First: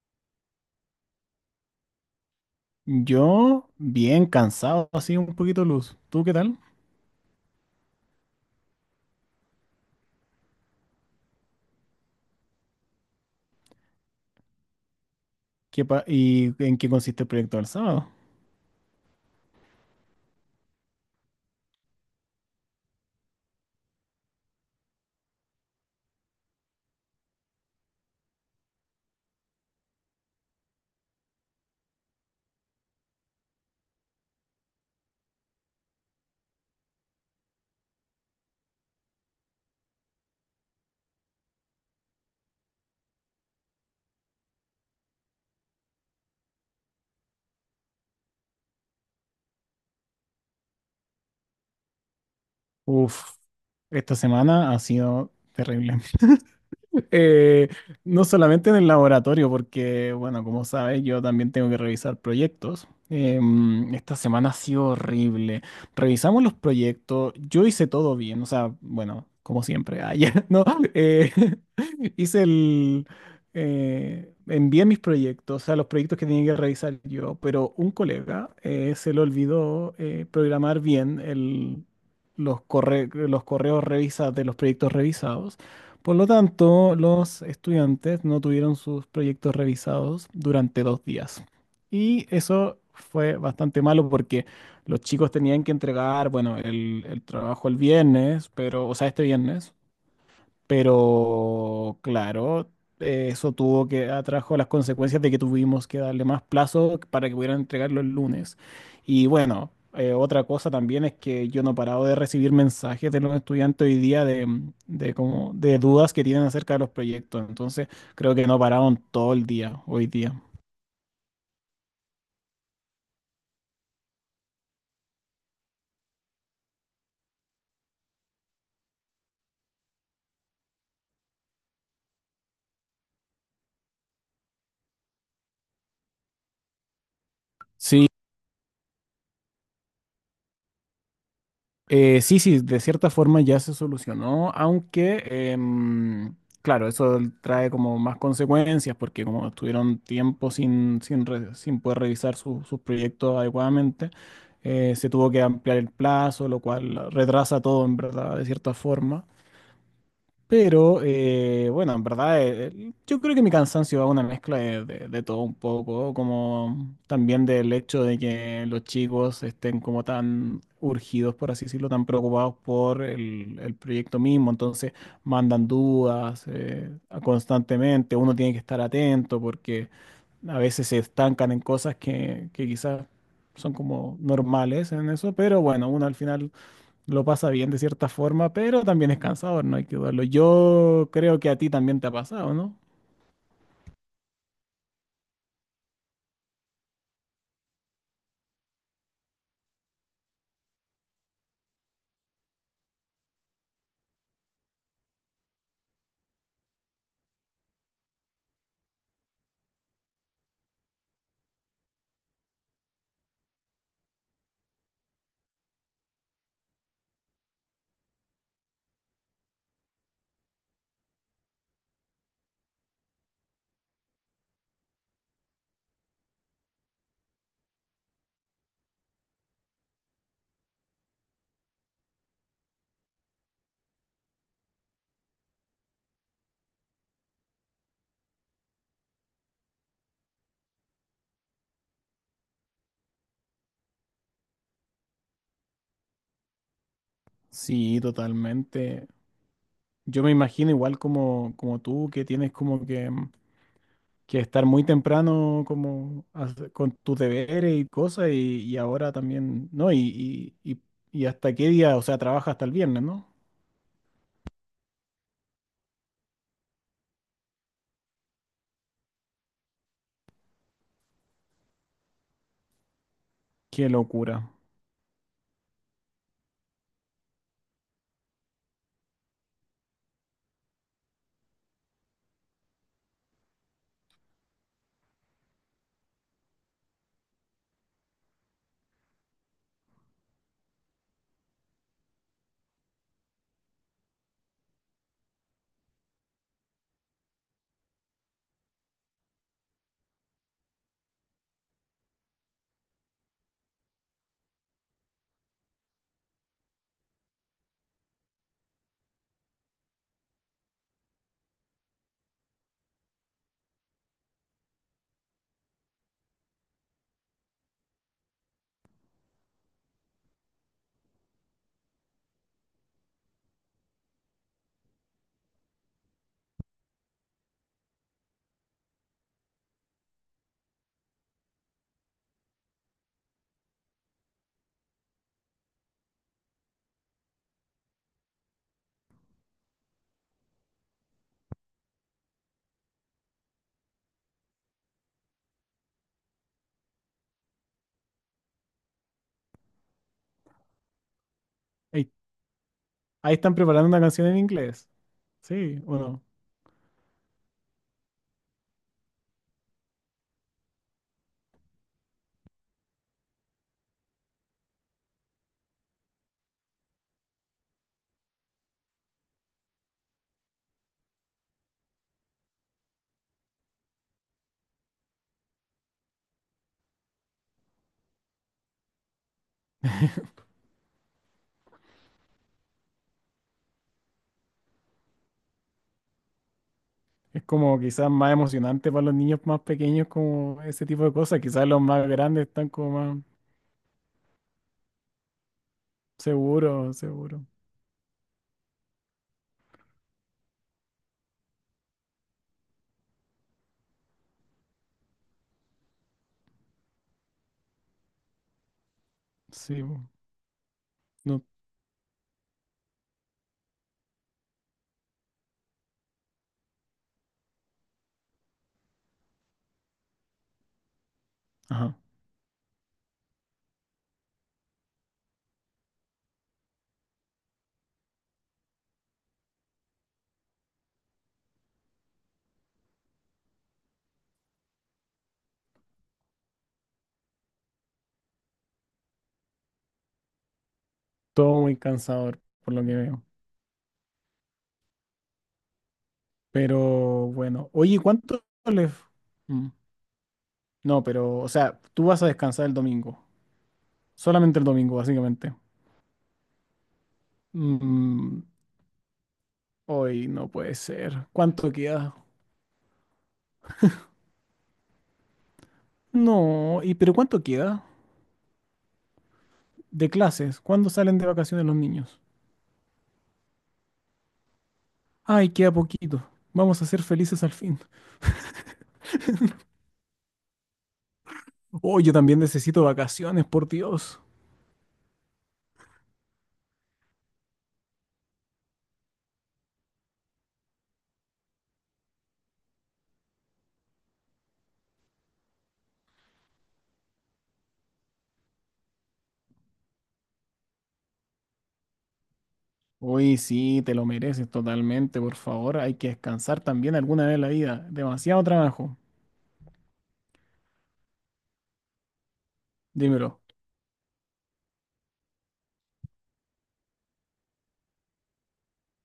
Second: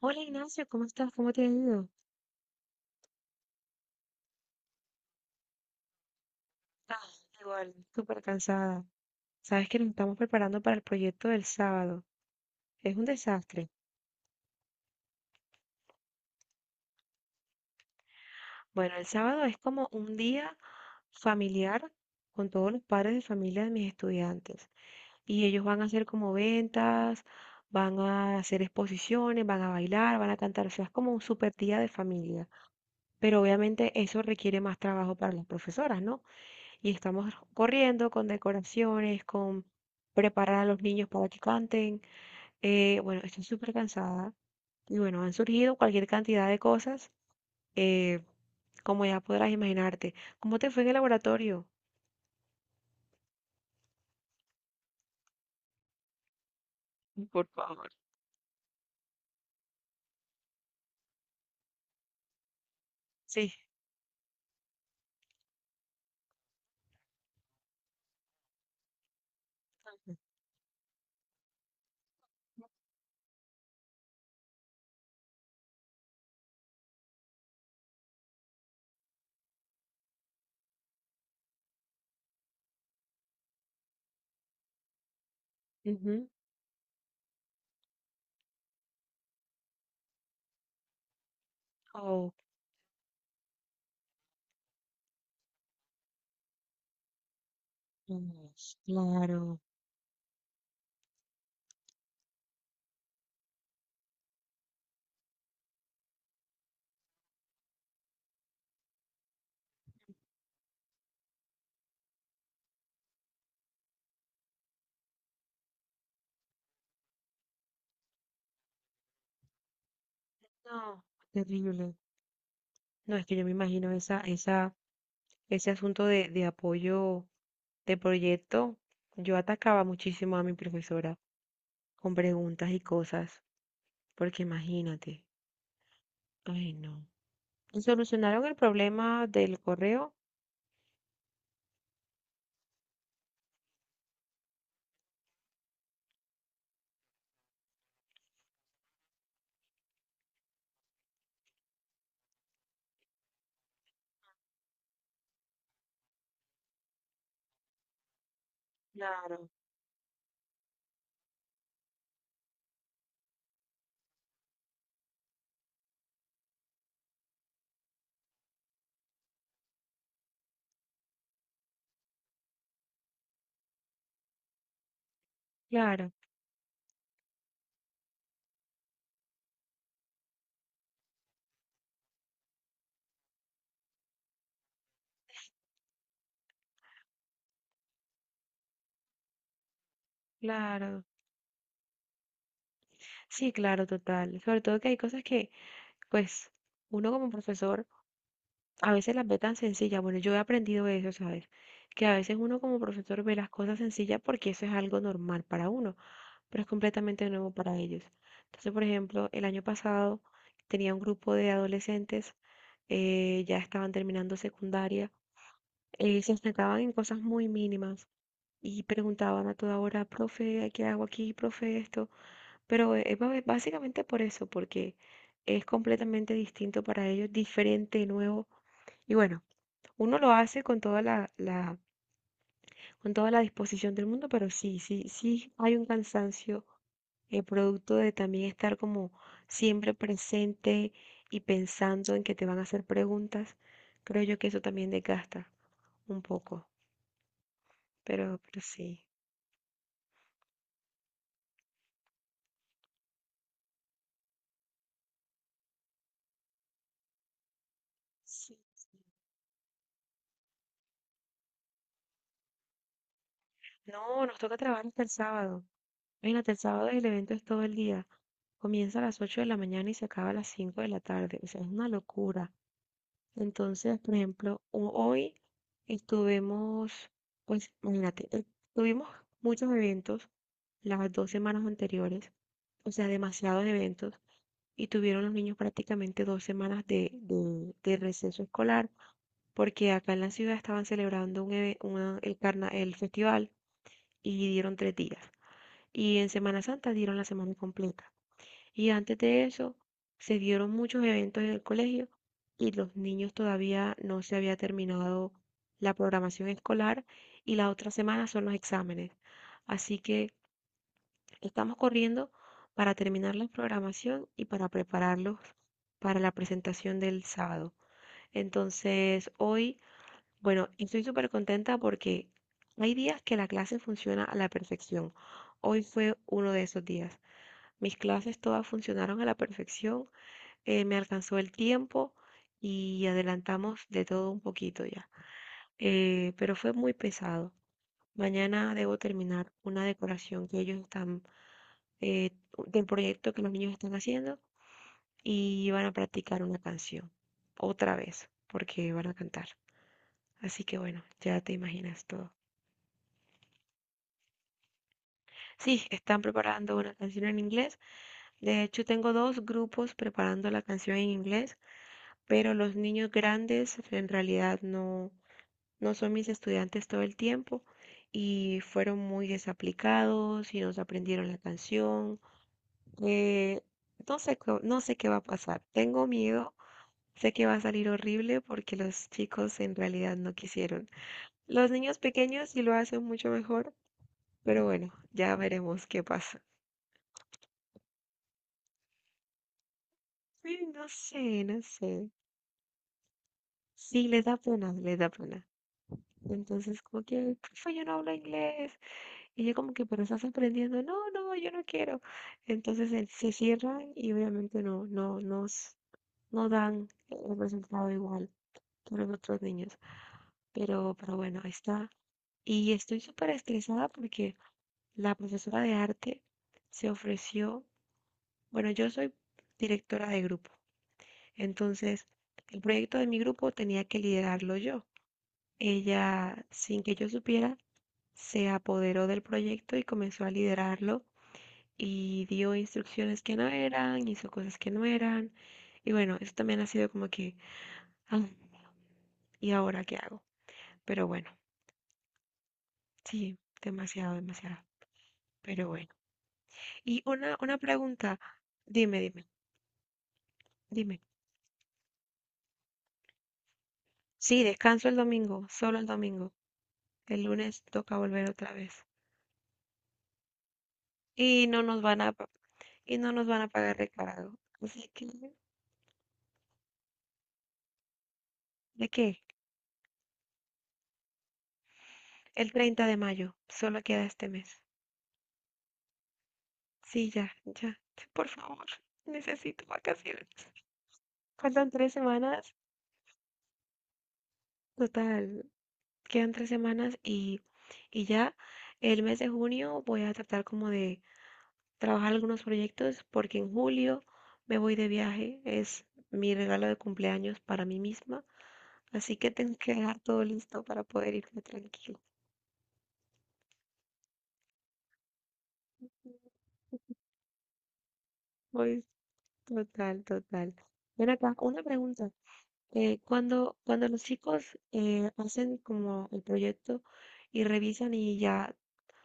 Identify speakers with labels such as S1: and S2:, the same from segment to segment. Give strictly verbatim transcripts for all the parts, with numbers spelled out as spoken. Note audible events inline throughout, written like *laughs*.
S1: Hola Ignacio, ¿cómo estás? ¿Cómo te ha ido?
S2: Yo, bien cansado, así un poquito luz. ¿Tú qué tal?
S1: Ah, igual, súper cansada. Sabes que nos estamos preparando para el proyecto del sábado. Es un desastre.
S2: ¿Qué pa- ¿Y en qué consiste el proyecto del sábado?
S1: Bueno, el sábado es como un día familiar con todos los padres de familia de mis estudiantes. Y ellos van a hacer como ventas, van a hacer exposiciones, van a bailar, van a cantar. O sea, es como un súper día de familia. Pero obviamente eso requiere más trabajo para las profesoras, ¿no? Y estamos corriendo con decoraciones, con preparar a los niños para que canten. Eh, bueno, estoy súper cansada y bueno, han surgido cualquier cantidad de cosas, eh, como ya podrás imaginarte. ¿Cómo te fue en el laboratorio?
S2: Uf, esta semana ha sido terrible.
S1: Por
S2: Eh,
S1: favor.
S2: no solamente en el laboratorio, porque, bueno, como sabes, yo también tengo que revisar proyectos.
S1: Sí.
S2: Em, esta semana ha sido horrible. Revisamos los proyectos, yo hice todo bien, o sea, bueno, como siempre, ayer, *laughs* ¿no? Eh, *laughs* hice el... eh, envié mis proyectos, o sea, los proyectos que tenía que revisar yo, pero un colega eh, se le olvidó eh, programar bien el, los corre- los correos revisados de los proyectos revisados. Por lo
S1: Ujú.
S2: tanto, los estudiantes no tuvieron sus proyectos revisados durante dos días. Y
S1: Oh,
S2: eso fue bastante malo porque los chicos tenían que entregar, bueno, el, el trabajo el viernes,
S1: Dios,
S2: pero, o sea, este
S1: claro.
S2: viernes, pero claro, eh, eso tuvo que atrajo las consecuencias de que tuvimos que darle más plazo para que pudieran entregarlo el lunes. Y bueno, eh, otra cosa también es que yo no he parado de recibir mensajes de los estudiantes hoy día de, de como, de dudas que tienen acerca de los proyectos. Entonces, creo que no pararon todo el día hoy día.
S1: No, terrible. No, es que yo me imagino esa, esa, ese asunto de, de apoyo de proyecto. Yo atacaba muchísimo a mi profesora con preguntas y cosas. Porque imagínate, ay no. ¿Y
S2: Sí.
S1: ¿Solucionaron el problema del correo?
S2: Eh, sí, sí, de cierta forma ya se solucionó, aunque, em, claro, eso trae como más consecuencias porque como estuvieron tiempo sin, sin, re- sin poder revisar su- sus proyectos adecuadamente, eh, se tuvo que ampliar el plazo, lo cual retrasa todo en verdad, de cierta forma.
S1: Claro,
S2: Pero eh, bueno, en verdad, eh, yo creo que mi cansancio va a una mezcla de, de- de todo un poco, como también del hecho de que los chicos estén como tan urgidos, por así decirlo, tan preocupados por el, el proyecto mismo, entonces mandan
S1: claro,
S2: dudas eh, constantemente, uno tiene que estar atento porque a veces se estancan en cosas que, que quizás son como normales en eso, pero bueno, uno al final lo pasa bien de cierta forma, pero también es cansador, no hay que dudarlo.
S1: claro.
S2: Yo creo que a ti también te ha pasado, ¿no?
S1: Sí, claro, total. Sobre todo que hay cosas que, pues, uno como profesor a veces las ve tan sencillas. Bueno, yo he aprendido eso, ¿sabes? Que a veces uno como profesor ve las cosas sencillas porque eso es algo normal para uno, pero es completamente nuevo para ellos. Entonces, por ejemplo, el año pasado tenía un grupo de adolescentes, eh, ya estaban terminando secundaria, eh, se estancaban en cosas muy mínimas y preguntaban a toda hora, profe, ¿qué hago aquí, profe, esto? Pero es ba- eh, básicamente por eso, porque es completamente distinto para ellos, diferente, nuevo. Y bueno, uno lo hace con toda la, la- con toda la disposición del mundo, pero sí, sí, sí hay un cansancio eh, producto de también estar como siempre presente y pensando en que te van a hacer preguntas. Creo yo que eso también desgasta un poco,
S2: Sí,
S1: pero, pero sí.
S2: totalmente. Yo me imagino igual como, como tú, que tienes como que, mm, que estar muy temprano como hace- con tus deberes y cosas,
S1: Sí.
S2: y, y ahora también, ¿no? Y, y, y, y hasta qué día, o sea, trabaja hasta el viernes, ¿no?
S1: No, nos toca trabajar hasta el sábado. Imagínate, el sábado el evento es todo el día. Comienza a las ocho de la mañana y se acaba a las cinco de la tarde. O sea, es una locura.
S2: Qué
S1: Entonces, por
S2: locura.
S1: ejemplo, ho- hoy estuvimos, pues, imagínate, eh, tuvimos muchos eventos las dos semanas anteriores, o sea, demasiados eventos, y tuvieron los niños prácticamente dos semanas de, de, de receso escolar, porque acá en la ciudad estaban celebrando un, eve- una- el, carna- el festival y dieron tres días y en Semana Santa dieron la semana completa. Y antes de eso se dieron muchos eventos en el colegio y los niños todavía no se había terminado la programación escolar y la otra semana son los exámenes. Así que estamos corriendo para terminar la programación y para prepararlos para la presentación del sábado. Entonces, hoy, bueno, estoy súper contenta porque hay días que la clase funciona a la perfección. Hoy fue uno de esos días. Mis clases todas funcionaron a la perfección, eh, me alcanzó el tiempo y adelantamos de todo un poquito ya. Eh, pero fue muy pesado. Mañana debo terminar una decoración que ellos están, eh, del proyecto que los niños están haciendo y van a practicar una canción otra vez porque van a cantar. Así que bueno, ya te imaginas
S2: Ey,
S1: todo.
S2: ahí están preparando una canción en inglés. Sí,
S1: Sí, están
S2: bueno.
S1: preparando una canción en inglés. De hecho, tengo dos grupos preparando la canción en inglés, pero los niños grandes pues, en realidad no, no son mis estudiantes todo el tiempo y fueron muy desaplicados y no se aprendieron la canción. Eh, no sé, co- no sé qué va a pasar. Tengo miedo. Sé que va a salir horrible porque los chicos en realidad no quisieron. Los niños pequeños sí lo hacen mucho mejor, pero bueno, ya veremos qué pasa.
S2: Es como quizás más emocionante para los niños más pequeños
S1: Sí,
S2: como
S1: no
S2: ese tipo de
S1: sé,
S2: cosas.
S1: no
S2: Quizás los
S1: sé.
S2: más grandes están como más
S1: Sí, les da pena, les da pena. Entonces,
S2: seguros,
S1: como que:
S2: seguros.
S1: "Profe, yo no hablo inglés". Y ella como que: "Pero estás aprendiendo". No, no, yo no quiero. Entonces él- se cierran y obviamente no, no, nos, no dan un resultado igual que los otros niños.
S2: Sí, po.
S1: Pero, pero bueno,
S2: No,
S1: ahí está. Y estoy súper estresada porque la profesora de arte se ofreció, bueno, yo soy directora de grupo,
S2: ajá.
S1: entonces el proyecto de mi grupo tenía que liderarlo yo. Ella, sin que yo supiera, se apoderó del proyecto y comenzó a liderarlo y dio instrucciones que no eran, hizo cosas que no eran. Y bueno, eso también ha sido como que: "Ah, ¿y ahora qué hago?". Pero bueno,
S2: Todo muy cansador por lo que veo.
S1: sí, demasiado, demasiado. Pero bueno.
S2: Pero
S1: Y una, una
S2: bueno, oye,
S1: pregunta,
S2: ¿cuánto les...
S1: dime, dime,
S2: Mm,
S1: dime.
S2: no, pero, o sea, tú vas a descansar el domingo.
S1: Sí,
S2: Solamente el
S1: descanso el
S2: domingo,
S1: domingo,
S2: básicamente.
S1: solo el domingo. El lunes toca volver
S2: Mm,
S1: otra vez.
S2: hoy no puede ser.
S1: Y no
S2: ¿Cuánto
S1: nos van a,
S2: queda?
S1: pa- y no nos van a pagar recargo. Así que,
S2: No, ¿y pero cuánto queda
S1: ¿de qué?
S2: de clases? ¿Cuándo salen de vacaciones los niños?
S1: El treinta de mayo, solo queda este mes.
S2: Ay, queda poquito. Vamos a ser
S1: Sí, ya,
S2: felices al
S1: ya.
S2: fin.
S1: Por favor, *laughs* necesito vacaciones. Faltan tres
S2: Oh, yo también
S1: semanas,
S2: necesito vacaciones, por Dios.
S1: total, quedan tres semanas y, y ya el mes de junio voy a tratar como de trabajar algunos proyectos porque en julio me voy de viaje. Es mi regalo de cumpleaños para mí misma, así que tengo que dejar todo listo para poder irme tranquilo.
S2: Uy, sí, te lo mereces totalmente, por favor. Hay que descansar también alguna vez en la vida. Demasiado
S1: Voy
S2: trabajo.
S1: total, total. Ven acá, una pregunta. Eh,
S2: Dímelo.
S1: cuando, cuando los chicos eh, hacen como el proyecto y revisan y ya,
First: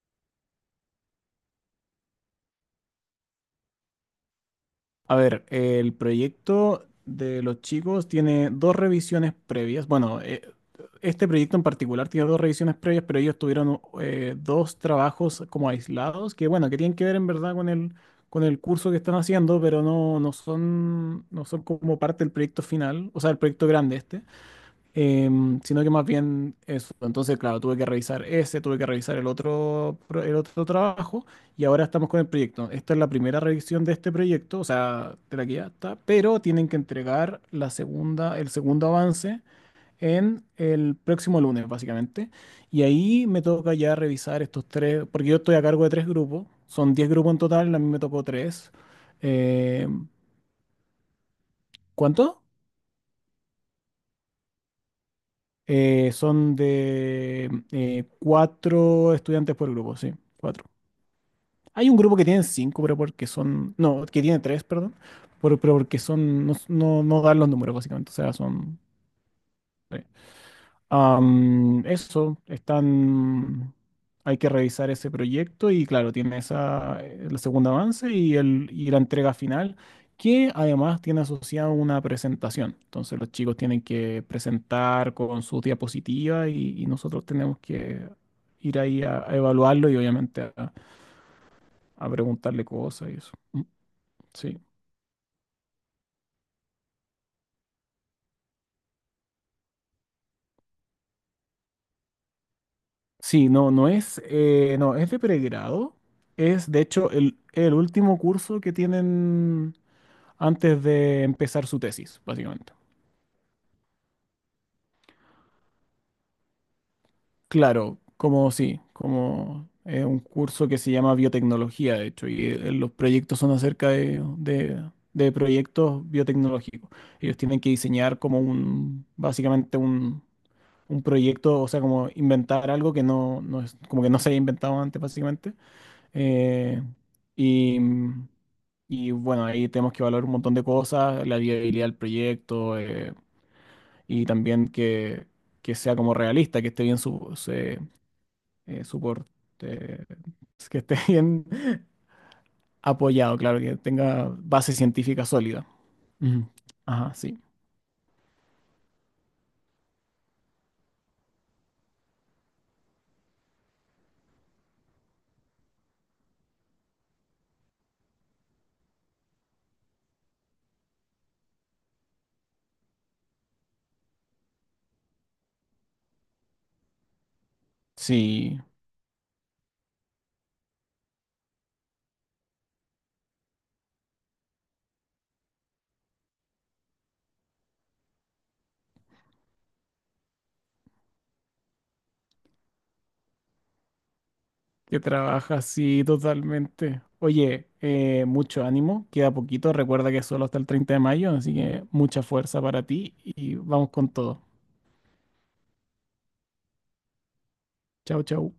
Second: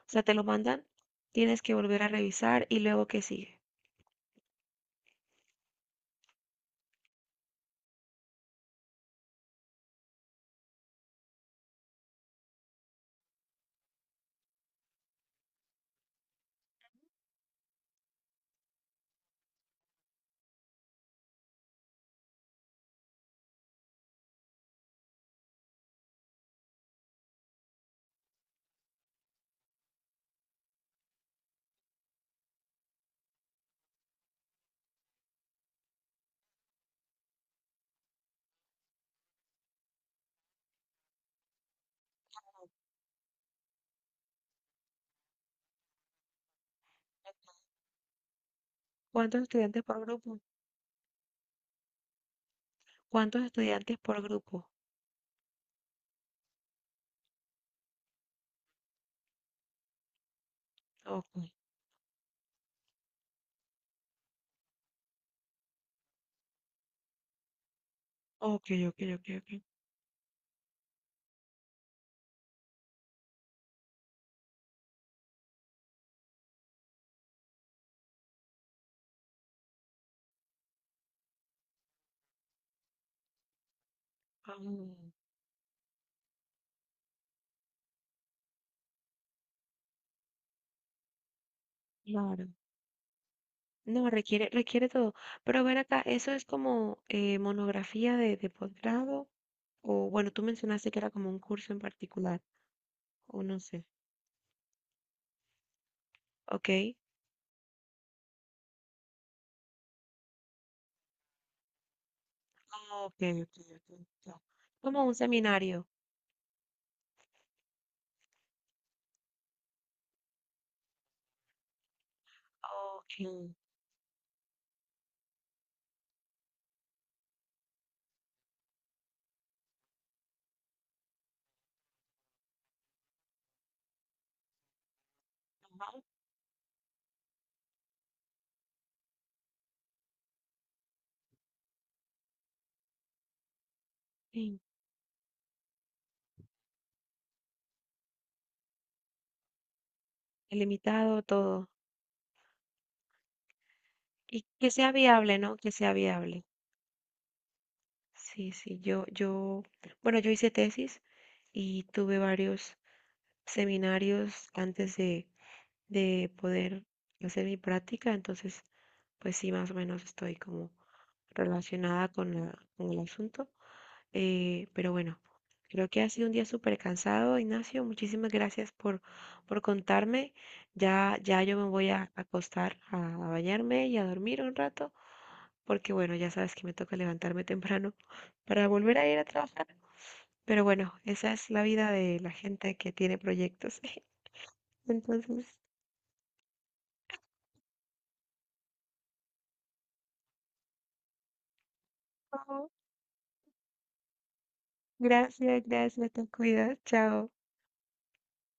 S1: o sea, te lo mandan, tienes que volver a revisar y luego qué sigue.
S2: A ver, el proyecto de los chicos tiene dos revisiones previas. Bueno, eh, este proyecto en particular tiene dos revisiones previas, pero ellos tuvieron eh, dos trabajos como aislados, que bueno, que tienen que ver en verdad con el, con el curso que están haciendo, pero no, no son, no son como parte del proyecto final, o sea, el proyecto grande este em, sino que más bien eso. Entonces, claro, tuve que revisar ese, tuve que revisar el otro, pro- el otro trabajo y ahora estamos con el proyecto. Esta es la primera revisión de este proyecto, o sea, de la que ya está, pero tienen que entregar la segunda, el segundo avance en el próximo lunes, básicamente. Y ahí me toca ya revisar estos tres, porque yo estoy a cargo de tres grupos, son diez grupos en total, a mí me tocó tres.
S1: ¿Cuántos estudiantes
S2: Eh,
S1: por grupo?
S2: ¿cuánto?
S1: ¿Cuántos estudiantes por grupo?
S2: Eh, son de eh, cuatro estudiantes por grupo, sí, cuatro.
S1: Ok,
S2: Hay un grupo que tiene cinco, pero porque son, no, que tiene tres, perdón, pero pero porque son, no, no, no dan los números básicamente, o sea,
S1: ok,
S2: son...
S1: ok, ok, ok.
S2: sí. Am, eso, están, hay que revisar ese proyecto y claro, tiene esa, eh, el segundo avance y, el, y la entrega final, que además tiene asociado una presentación. Entonces los chicos tienen que
S1: Ah,
S2: presentar con sus diapositivas y, y nosotros tenemos que ir ahí a, a evaluarlo y obviamente a, a
S1: claro.
S2: preguntarle cosas y eso. Mm.
S1: No, requiere,
S2: Sí.
S1: requiere todo. Pero ver acá, ¿eso es como eh, monografía de, de posgrado? O bueno, tú mencionaste que era como un curso en particular, o
S2: Sí,
S1: no
S2: no,
S1: sé.
S2: no es, eh, no, es de pregrado.
S1: Ok.
S2: Es de hecho el, el último curso que tienen antes de empezar su tesis, básicamente.
S1: Ok, ok, ok, ya. Como un seminario.
S2: Claro, como sí, como eh, un curso que se llama biotecnología, de hecho, y eh, los
S1: Ok.
S2: proyectos son acerca de, de- de proyectos biotecnológicos. Ellos tienen que diseñar como un, básicamente un, un proyecto, o sea, como inventar algo que no, no es, como que no se haya inventado antes, básicamente.
S1: Ajá.
S2: Eh, y y bueno, ahí tenemos que evaluar un montón de cosas, la viabilidad del proyecto, eh, y
S1: Sí.
S2: también que, que sea como realista, que esté bien su, se- eh, suport- eh, que esté *laughs*
S1: Ilimitado
S2: bien
S1: todo.
S2: apoyado, claro, que tenga
S1: Y que
S2: base
S1: sea
S2: científica
S1: viable, ¿no?
S2: sólida.
S1: Que sea viable.
S2: Ujú. Ajá, sí.
S1: Sí, sí. Yo, yo, bueno, yo hice tesis y tuve varios seminarios antes de, de poder hacer mi práctica. Entonces, pues sí, más o menos estoy como relacionada con la- con el asunto. Eh, pero bueno, creo que ha sido un día súper cansado, Ignacio. Muchísimas
S2: Sí,
S1: gracias por, por contarme. Ya, ya yo me voy a acostar, a, a bañarme y a dormir un rato, porque bueno, ya sabes que me toca levantarme temprano *laughs* para volver a ir a trabajar. Pero bueno, esa es la vida de la gente que tiene proyectos. *laughs*
S2: que
S1: Entonces,
S2: trabaja, sí, totalmente. Oye, eh, mucho ánimo, queda poquito, recuerda que es solo hasta el treinta de mayo, así que mucha fuerza
S1: oh,
S2: para ti y vamos con todo.
S1: gracias, gracias, te cuidas, chao.
S2: Chau, chau.